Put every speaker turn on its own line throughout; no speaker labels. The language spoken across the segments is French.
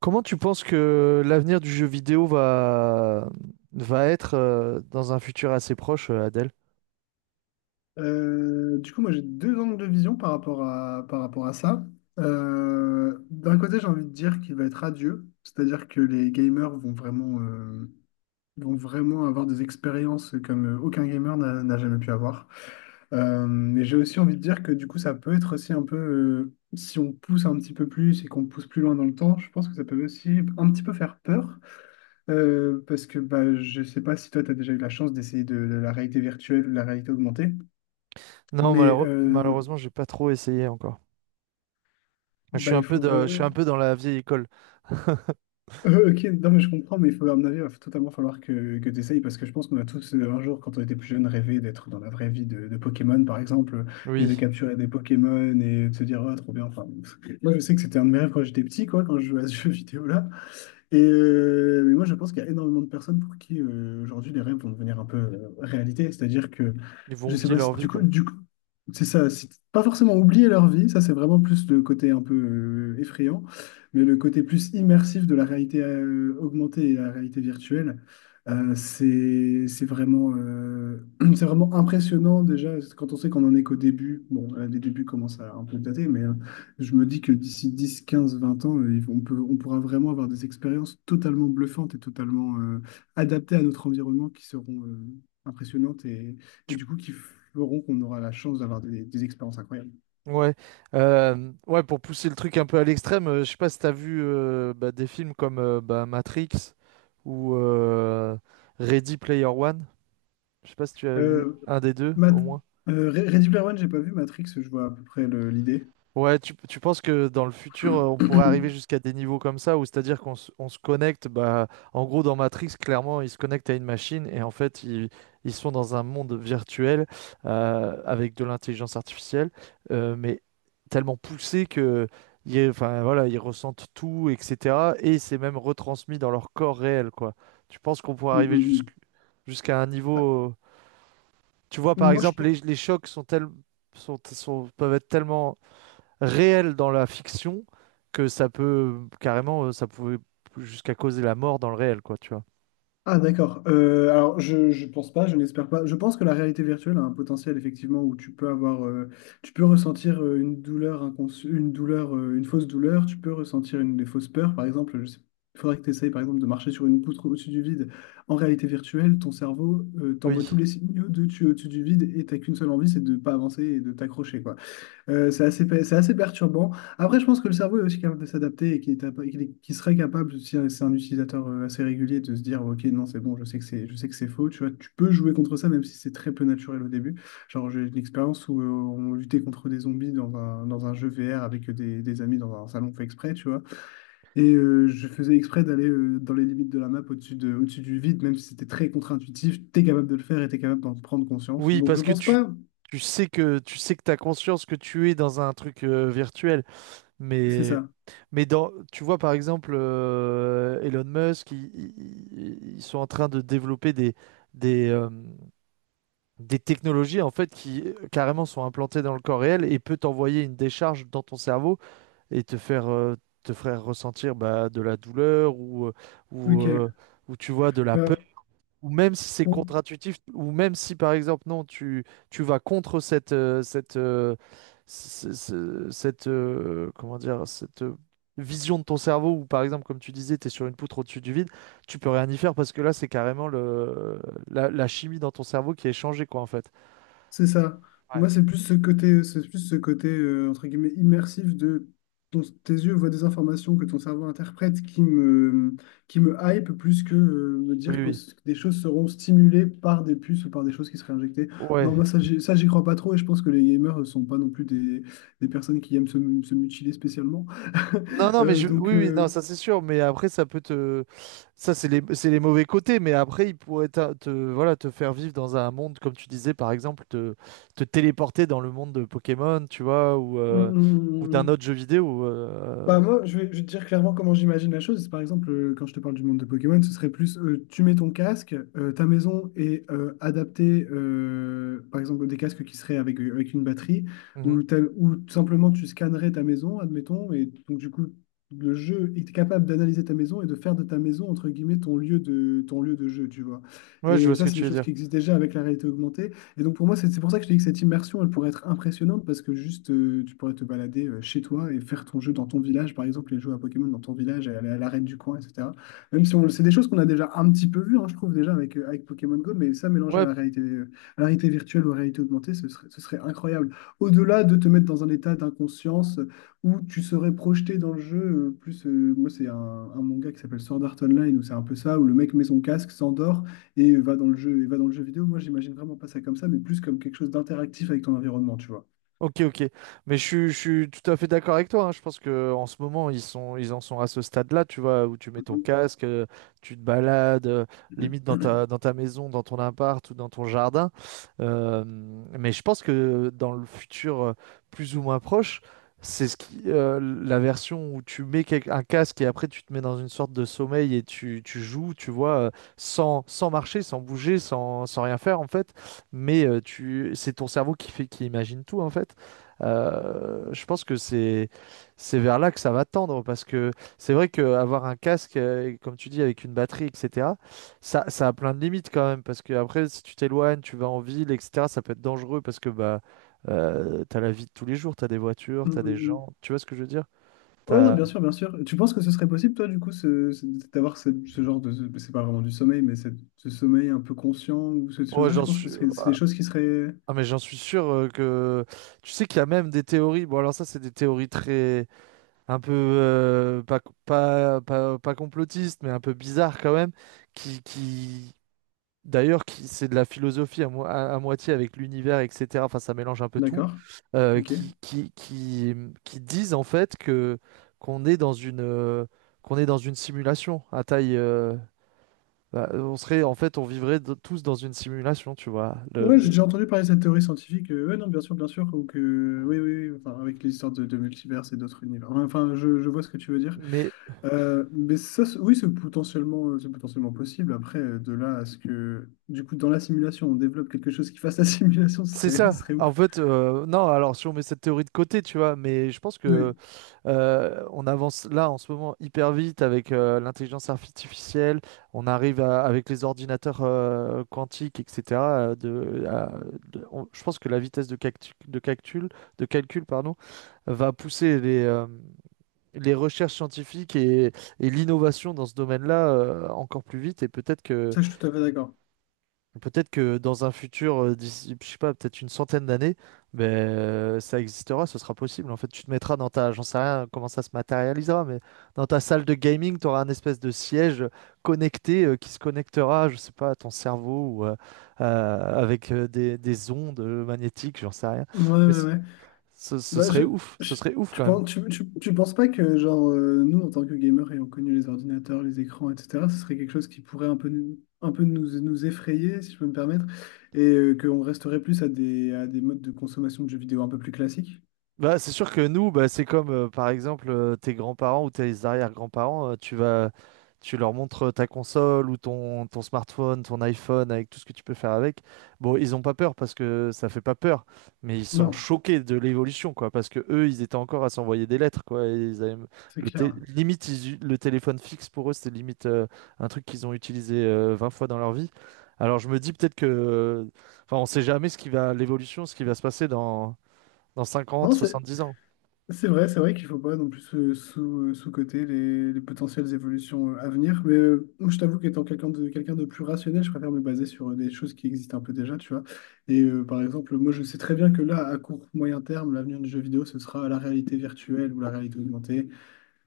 Comment tu penses que l'avenir du jeu vidéo va être dans un futur assez proche, Adèle?
Du coup, moi, j'ai deux angles de vision par rapport à ça. D'un côté, j'ai envie de dire qu'il va être radieux, c'est-à-dire que les gamers vont vraiment avoir des expériences comme aucun gamer n'a jamais pu avoir. Mais j'ai aussi envie de dire que du coup, ça peut être aussi si on pousse un petit peu plus et qu'on pousse plus loin dans le temps, je pense que ça peut aussi un petit peu faire peur. Parce que bah, je sais pas si toi, tu as déjà eu la chance d'essayer de la réalité virtuelle ou de la réalité augmentée.
Non,
Mais euh,
malheureusement, j'ai pas trop essayé encore. Je suis
Bah,
un
il
peu
faut
je suis
vraiment.
un peu dans la vieille école.
Ok, non, mais je comprends, mais il faut, à mon avis, il va totalement falloir que tu essayes parce que je pense qu'on a tous, un jour, quand on était plus jeune, rêvé d'être dans la vraie vie de Pokémon, par exemple, et de
Oui,
capturer des Pokémon et de se dire, oh, trop bien. Enfin, bon. Moi, je sais que c'était un de mes rêves quand j'étais petit, quoi, quand je jouais à ce jeu vidéo-là. Et mais moi, je pense qu'il y a énormément de personnes pour qui aujourd'hui les rêves vont devenir un peu réalité. C'est-à-dire que,
ils vont
je sais
oublier
pas si
leur vie,
du coup,
quoi.
du coup, c'est ça, c'est pas forcément oublier leur vie, ça c'est vraiment plus le côté un peu effrayant, mais le côté plus immersif de la réalité augmentée et la réalité virtuelle, euh, c'est c'est vraiment, euh, c'est vraiment impressionnant déjà quand on sait qu'on en est qu'au début. Bon, les débuts commencent à un peu dater, mais. Je me dis que d'ici 10, 15, 20 ans, ils vont- on peut, on pourra vraiment avoir des expériences totalement bluffantes et totalement adaptées à notre environnement qui seront impressionnantes et
Tu-
du coup qui feront qu'on aura la chance d'avoir des expériences incroyables.
Ouais, ouais, pour pousser le truc un peu à l'extrême, je sais pas si t'as vu bah, des films comme bah, Matrix ou Ready Player One. Je sais pas si tu as vu
Euh,
un des deux,
Mat-
au moins.
Ready Player One, j'ai pas vu Matrix, je vois à peu près l'idée.
Ouais, tu penses que dans le futur, on pourrait arriver jusqu'à des niveaux comme ça, où c'est-à-dire qu'on se connecte. Bah, en gros, dans Matrix, clairement, ils se connectent à une machine et en fait, ils sont dans un monde virtuel avec de l'intelligence artificielle, mais tellement poussé que, enfin, voilà, ils ressentent tout, etc. Et c'est même retransmis dans leur corps réel, quoi. Tu penses qu'on pourrait arriver jusqu'-
Hum.
jusqu'à un
Ah.
niveau? Tu vois, par
Moi, je,
exemple,
pe-
les chocs sont tels- sont, sont- peuvent être tellement réel dans la fiction que ça peut carrément, ça pouvait jusqu'à causer la mort dans le réel, quoi, tu vois.
Ah, d'accord. Alors je pense pas, je n'espère pas. Je pense que la réalité virtuelle a un potentiel effectivement où tu peux tu peux ressentir une fausse douleur. Tu peux ressentir une des fausses peurs, par exemple. Il faudrait que tu essayes par exemple de marcher sur une poutre au-dessus du vide. En réalité virtuelle, ton cerveau t'envoie
Oui,
tous les signaux de tu es au-dessus du vide et t'as qu'une seule envie, c'est de pas avancer et de t'accrocher quoi. C'est assez perturbant. Après, je pense que le cerveau est aussi capable de s'adapter et qu'il est apa- qu'il est- qu'il serait capable, si c'est un utilisateur assez régulier, de se dire, OK, non, c'est bon, je sais que c'est faux. Tu vois, tu peux jouer contre ça, même si c'est très peu naturel au début. Genre, j'ai une expérience où on luttait contre des zombies dans un jeu VR avec des amis dans un salon fait exprès, tu vois. Et je faisais exprès d'aller dans les limites de la map au-dessus du vide, même si c'était très contre-intuitif. T'es capable de le faire et t'es capable d'en prendre conscience.
oui,
Donc, je
parce que
pense pas.
tu sais que t'as conscience que tu es dans un truc virtuel,
C'est
mais
ça.
mais dans, tu vois par exemple Elon Musk, ils sont en train de développer des des euh, des technologies en fait qui carrément sont implantées dans le corps réel et peut t'envoyer une décharge dans ton cerveau et te faire ressentir bah, de la douleur ou,
OK.
euh, ou tu vois de la peur.
Bah,
Ou même si c'est
bon.
contre-intuitif, ou même si par exemple, non, tu vas contre cette, comment dire, cette vision de ton cerveau, ou par exemple, comme tu disais, tu es sur une poutre au-dessus du vide, tu peux rien y faire parce que là, c'est carrément la, la chimie dans ton cerveau qui est changée, quoi, en fait.
C'est ça.
Ouais.
Moi, c'est plus ce côté entre guillemets immersif de tes yeux voient des informations que ton cerveau interprète qui me hype plus que me
Oui,
dire que
oui.
des choses seront stimulées par des puces ou par des choses qui seraient injectées.
Ouais.
Non, moi, ça, ça, j'y crois pas trop et je pense que les gamers ne sont pas non plus des personnes qui aiment se mutiler spécialement.
Non, non, mais
Euh, donc,
oui, oui, non,
euh,
ça c'est sûr. Mais après, ça c'est c'est les mauvais côtés. Mais après, il pourrait voilà, te faire vivre dans un monde, comme tu disais, par exemple, te téléporter dans le monde de Pokémon, tu vois,
mm, mm,
ou
mm, mm,
d'un autre
mm.
jeu vidéo.
Bah moi, je vais te dire clairement comment j'imagine la chose. Par exemple, quand je te parle du monde de Pokémon, ce serait plus tu mets ton casque, ta maison est adaptée, par exemple, des casques qui seraient avec une batterie,
Mhm.
ou, ou tout simplement tu scannerais ta maison, admettons, et donc du coup, le jeu est capable d'analyser ta maison et de faire de ta maison, entre guillemets, ton lieu de jeu, tu vois.
Ouais,
Et
je vois ce
ça,
que
c'est des
tu veux
choses
dire.
qui existent déjà avec la réalité augmentée. Et donc pour moi, c'est pour ça que je te dis que cette immersion, elle pourrait être impressionnante parce que tu pourrais te balader chez toi et faire ton jeu dans ton village, par exemple, et jouer à Pokémon dans ton village, et aller à l'arène du coin, etc. Même si on, c'est des choses qu'on a déjà un petit peu vues, hein, je trouve, déjà avec Pokémon Go, mais ça mélangé à
Ouais,
la à la réalité virtuelle ou à la réalité augmentée, ce serait incroyable. Au-delà de te mettre dans un état d'inconscience où tu serais projeté dans le jeu, plus, moi, c'est un manga qui s'appelle Sword Art Online, où c'est un peu ça, où le mec met son casque, s'endort et va dans le jeu vidéo. Moi, j'imagine vraiment pas ça comme ça, mais plus comme quelque chose d'interactif avec ton environnement, tu vois.
ok, ok. Mais je suis tout à fait d'accord avec toi, hein. Je pense que en ce moment, ils en sont à ce stade-là, tu vois, où tu mets ton
Mhm.
casque, tu te balades, limite dans dans ta maison, dans ton appart ou dans ton jardin. Euh, mais je pense que dans le futur plus ou moins proche, c'est ce la version où tu mets un casque et après tu te mets dans une sorte de sommeil et tu joues, tu vois, sans, sans marcher, sans bouger, sans rien faire en fait, mais c'est ton cerveau qui fait, qui imagine tout en fait. Je pense que c'est vers là que ça va tendre parce que c'est vrai qu'avoir un casque, comme tu dis, avec une batterie, etc., ça a plein de limites quand même parce que après, si tu t'éloignes, tu vas en ville, etc., ça peut être dangereux parce que t'as la vie de tous les jours, t'as des voitures, t'as
Mhm,
des
mhm.
gens, tu vois ce que je veux dire?
Ouais, non,
T'as...
bien sûr, bien sûr. Tu penses que ce serait possible, toi, du coup, d'avoir ce genre de. C'est pas vraiment du sommeil, mais ce sommeil un peu conscient ou ces
Oh,
choses-là, je pense que c'est des choses qui seraient.
ah, mais j'en suis sûr. Tu sais qu'il y a même des théories, bon alors ça c'est des théories très un peu pas, pas, pas, pas complotiste, mais un peu bizarre quand même, qui d'ailleurs, c'est de la philosophie à moitié avec l'univers, etc. Enfin, ça mélange un peu tout,
D'accord.
euh,
Ok.
qui, qui, qui, qui disent en fait que qu'on est dans une, euh, qu'on est dans une simulation à taille. Bah, on serait, en fait, on vivrait tous dans une simulation, tu vois,
Ouais, j'ai déjà entendu parler de cette théorie scientifique. Ouais, non, bien sûr, bien sûr. Ou que. Oui, oui, oui, enfin, avec l'histoire de multivers et d'autres univers. Enfin, je vois ce que tu veux dire.
mais
Mais ça, oui, c'est potentiellement possible. Après, de là à ce que, du coup, dans la simulation, on développe quelque chose qui fasse la simulation, ce
c'est
serait,
ça.
ce serait
En
ouf.
fait, non, alors si on met cette théorie de côté, tu vois, mais je pense
Ouais,
que on avance là en ce moment hyper vite avec l'intelligence artificielle, on arrive avec les ordinateurs quantiques, etc. De, à- de- on- Je pense que la vitesse de calcul, pardon, va pousser les recherches scientifiques et l'innovation dans ce domaine-là encore plus vite, et peut-être que
ça, je suis tout à fait d'accord.
peut-être que dans un futur, d'ici, je sais pas, peut-être une centaine d'années, ben, ça existera, ce sera possible. En fait, tu te mettras dans ta, j'en sais rien comment ça se matérialisera, mais dans ta salle de gaming, tu auras un espèce de siège connecté qui se connectera, je sais pas, à ton cerveau ou avec des ondes magnétiques, j'en sais rien.
Ouais,
Mais
ouais,
c-
ouais.
ce,
Bah,
ce
je-
serait ouf
tu
quand même.
penses, tu penses pas que, genre, nous, en tant que gamers, ayant connu les ordinateurs, les écrans, etc., ce serait quelque chose qui pourrait un peu nous, nous effrayer, si je peux me permettre, et qu'on resterait plus à des modes de consommation de jeux vidéo un peu plus classiques?
Bah, c'est sûr que nous, bah, c'est comme par exemple tes grands-parents ou tes arrière-grands-parents, tu leur montres ta console ou ton smartphone, ton iPhone avec tout ce que tu peux faire avec. Bon, ils ont pas peur parce que ça fait pas peur, mais ils sont
Non,
choqués de l'évolution, quoi, parce que eux, ils étaient encore à s'envoyer des lettres, quoi, et ils avaient
c'est clair.
limite, le téléphone fixe pour eux, c'était limite un truc qu'ils ont utilisé 20 fois dans leur vie. Alors je me dis peut-être que, enfin, on sait jamais ce qui va, l'évolution, ce qui va se passer dans dans 50,
Non,
70 ans,
C'est vrai qu'il faut pas non plus sous-coter les potentielles évolutions à venir. Mais je t'avoue qu'étant quelqu'un de plus rationnel, je préfère me baser sur des choses qui existent un peu déjà, tu vois. Et par exemple, moi, je sais très bien que là, à court, moyen terme, l'avenir du jeu vidéo, ce sera la réalité virtuelle ou la réalité augmentée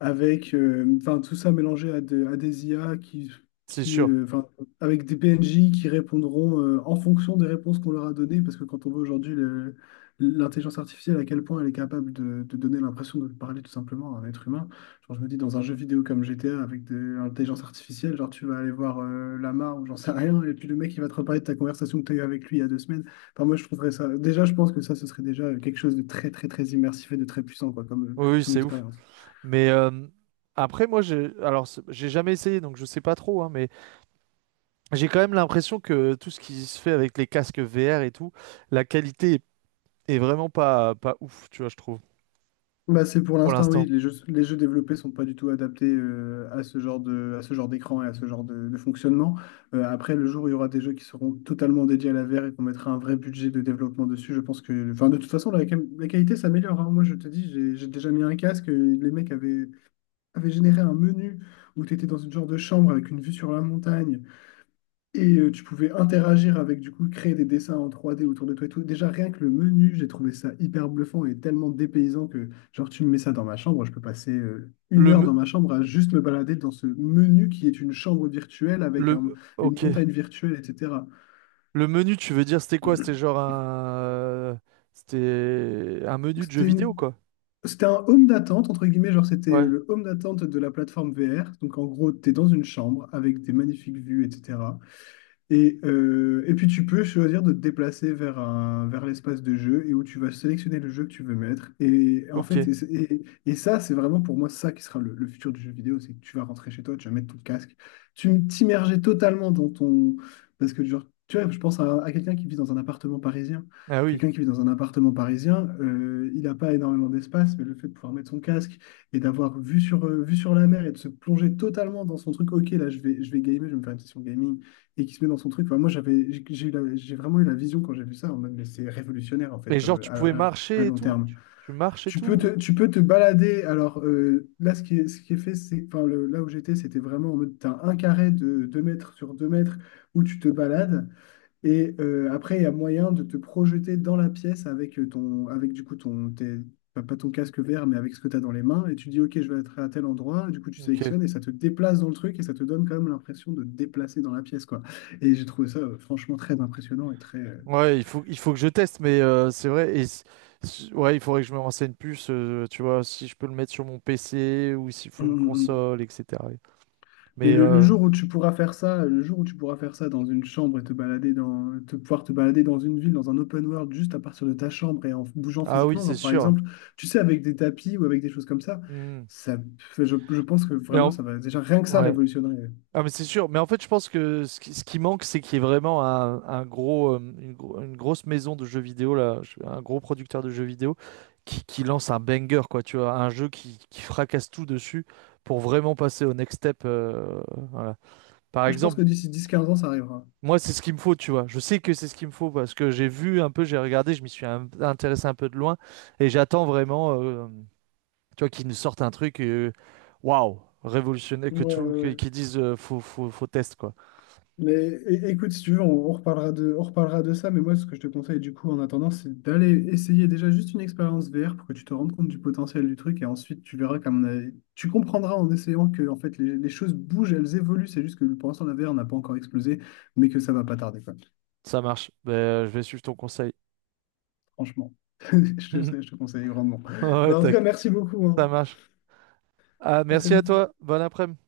avec enfin, tout ça mélangé à des IA qui,
c'est sûr.
enfin, avec des PNJ qui répondront en fonction des réponses qu'on leur a données, parce que quand on voit aujourd'hui l'intelligence artificielle, à quel point elle est capable de donner l'impression de parler tout simplement à un être humain, genre, je me dis dans un jeu vidéo comme GTA avec de l'intelligence artificielle, genre tu vas aller voir Lama ou j'en sais rien, et puis le mec il va te reparler de ta conversation que tu as eue avec lui il y a 2 semaines. Enfin, moi je trouverais ça, déjà je pense que ça ce serait déjà quelque chose de très très très immersif et de très puissant quoi, comme,
Oui, oui,
comme
c'est ouf.
expérience.
Mais après, moi, j'ai, alors, c'est- j'ai jamais essayé, donc je sais pas trop, hein, mais j'ai quand même l'impression que tout ce qui se fait avec les casques VR et tout, la qualité est vraiment pas ouf, tu vois, je trouve,
Bah, c'est pour
pour
l'instant, oui.
l'instant.
Les jeux développés sont pas du tout adaptés à ce genre de, à ce genre d'écran et à ce genre de fonctionnement. Après, le jour où il y aura des jeux qui seront totalement dédiés à la VR et qu'on mettra un vrai budget de développement dessus, je pense que, enfin, de toute façon, la qualité s'améliore, hein. Moi, je te dis, j'ai déjà mis un casque. Et les mecs avaient généré un menu où tu étais dans une genre de chambre avec une vue sur la montagne. Et tu pouvais interagir avec, du coup, créer des dessins en 3D autour de toi et tout. Déjà, rien que le menu, j'ai trouvé ça hyper bluffant et tellement dépaysant que, genre, tu me mets ça dans ma chambre, je peux passer une
Le,
heure
me-
dans ma chambre à juste me balader dans ce menu qui est une chambre virtuelle avec une
ok.
montagne virtuelle, etc.
Le menu, tu veux dire, c'était quoi? C'était c'était un menu
Donc,
de jeu
c'était
vidéo, quoi.
c'était un home d'attente, entre guillemets, genre, c'était
Ouais,
le home d'attente de la plateforme VR. Donc, en gros, tu es dans une chambre avec des magnifiques vues, etc. Et puis tu peux choisir de te déplacer vers vers l'espace de jeu et où tu vas sélectionner le jeu que tu veux mettre. Et en
ok.
fait, et ça, c'est vraiment pour moi ça qui sera le futur du jeu vidéo, c'est que tu vas rentrer chez toi, tu vas mettre ton casque, tu t'immerger totalement dans ton... Parce que genre, tu vois, je pense à quelqu'un qui vit dans un appartement parisien.
Ah oui.
Quelqu'un qui vit dans un appartement parisien, il n'a pas énormément d'espace, mais le fait de pouvoir mettre son casque et d'avoir vue vue sur la mer et de se plonger totalement dans son truc, ok, là, je vais gamer, je vais me faire une session gaming et qui se met dans son truc. Enfin, moi, j'avais, j'ai eu la- j'ai vraiment eu la vision quand j'ai vu ça, en mode, mais c'est révolutionnaire, en fait,
Et
comme
genre, tu pouvais
à
marcher et
long
tout?
terme.
Tu marches et tout?
Tu peux te balader. Alors, là, ce qui est fait, c'est, enfin, là où j'étais, c'était vraiment en mode, t'as un carré de 2 mètres sur 2 mètres où tu te balades. Et après, il y a moyen de te projeter dans la pièce avec avec du coup pas ton casque vert, mais avec ce que tu as dans les mains. Et tu dis, OK, je vais être à tel endroit. Et du coup, tu
Ok.
sélectionnes et ça te déplace dans le truc et ça te donne quand même l'impression de te déplacer dans la pièce, quoi. Et j'ai trouvé ça franchement très impressionnant et très.
Ouais, il faut que je teste, mais c'est vrai. Ouais, il faudrait que je me renseigne plus, tu vois, si je peux le mettre sur mon PC ou s'il faut une
euh,
console, etc.
Mais
Mais
le jour où tu pourras faire ça, le jour où tu pourras faire ça dans une chambre et te balader pouvoir te balader dans une ville, dans un open world, juste à partir de ta chambre et en bougeant
ah oui,
physiquement,
c'est
genre par
sûr.
exemple, tu sais, avec des tapis ou avec des choses comme ça,
Hmm.
ça, je, je pense que
Mais
vraiment,
en-
ça va déjà rien que ça
ouais.
révolutionnerait.
Ah, mais c'est sûr. Mais en fait, je pense que ce qui manque, c'est qu'il y ait vraiment un gros, une grosse maison de jeux vidéo, là, un gros producteur de jeux vidéo qui lance un banger, quoi, tu vois, un jeu qui fracasse tout dessus pour vraiment passer au next step. Voilà. Par
Moi, je pense
exemple,
que d'ici 10, 15 ans, ça arrivera.
moi, c'est ce qu'il me faut, tu vois. Je sais que c'est ce qu'il me faut parce que j'ai vu un peu, j'ai regardé, je m'y suis intéressé un peu de loin et j'attends vraiment, tu vois, qu'ils nous sortent un truc, waouh, révolutionnaire,
Ouais, ouais, ouais.
qu'ils disent, faut, faut test, quoi.
Mais écoute, si tu veux, on reparlera on reparlera de ça, mais moi, ce que je te conseille du coup en attendant, c'est d'aller essayer déjà juste une expérience VR pour que tu te rendes compte du potentiel du truc et ensuite tu verras qu'à tu comprendras en essayant que en fait les choses bougent, elles évoluent, c'est juste que pour l'instant la VR n'a pas encore explosé, mais que ça va pas tarder quoi.
Ça marche. Ben, je vais suivre ton conseil.
Franchement, je je te conseille grandement.
Ouais,
Bah, en tout
tac.
cas, merci beaucoup, hein.
Ça marche. Ah,
À très
merci à
vite.
toi. Bon après-midi.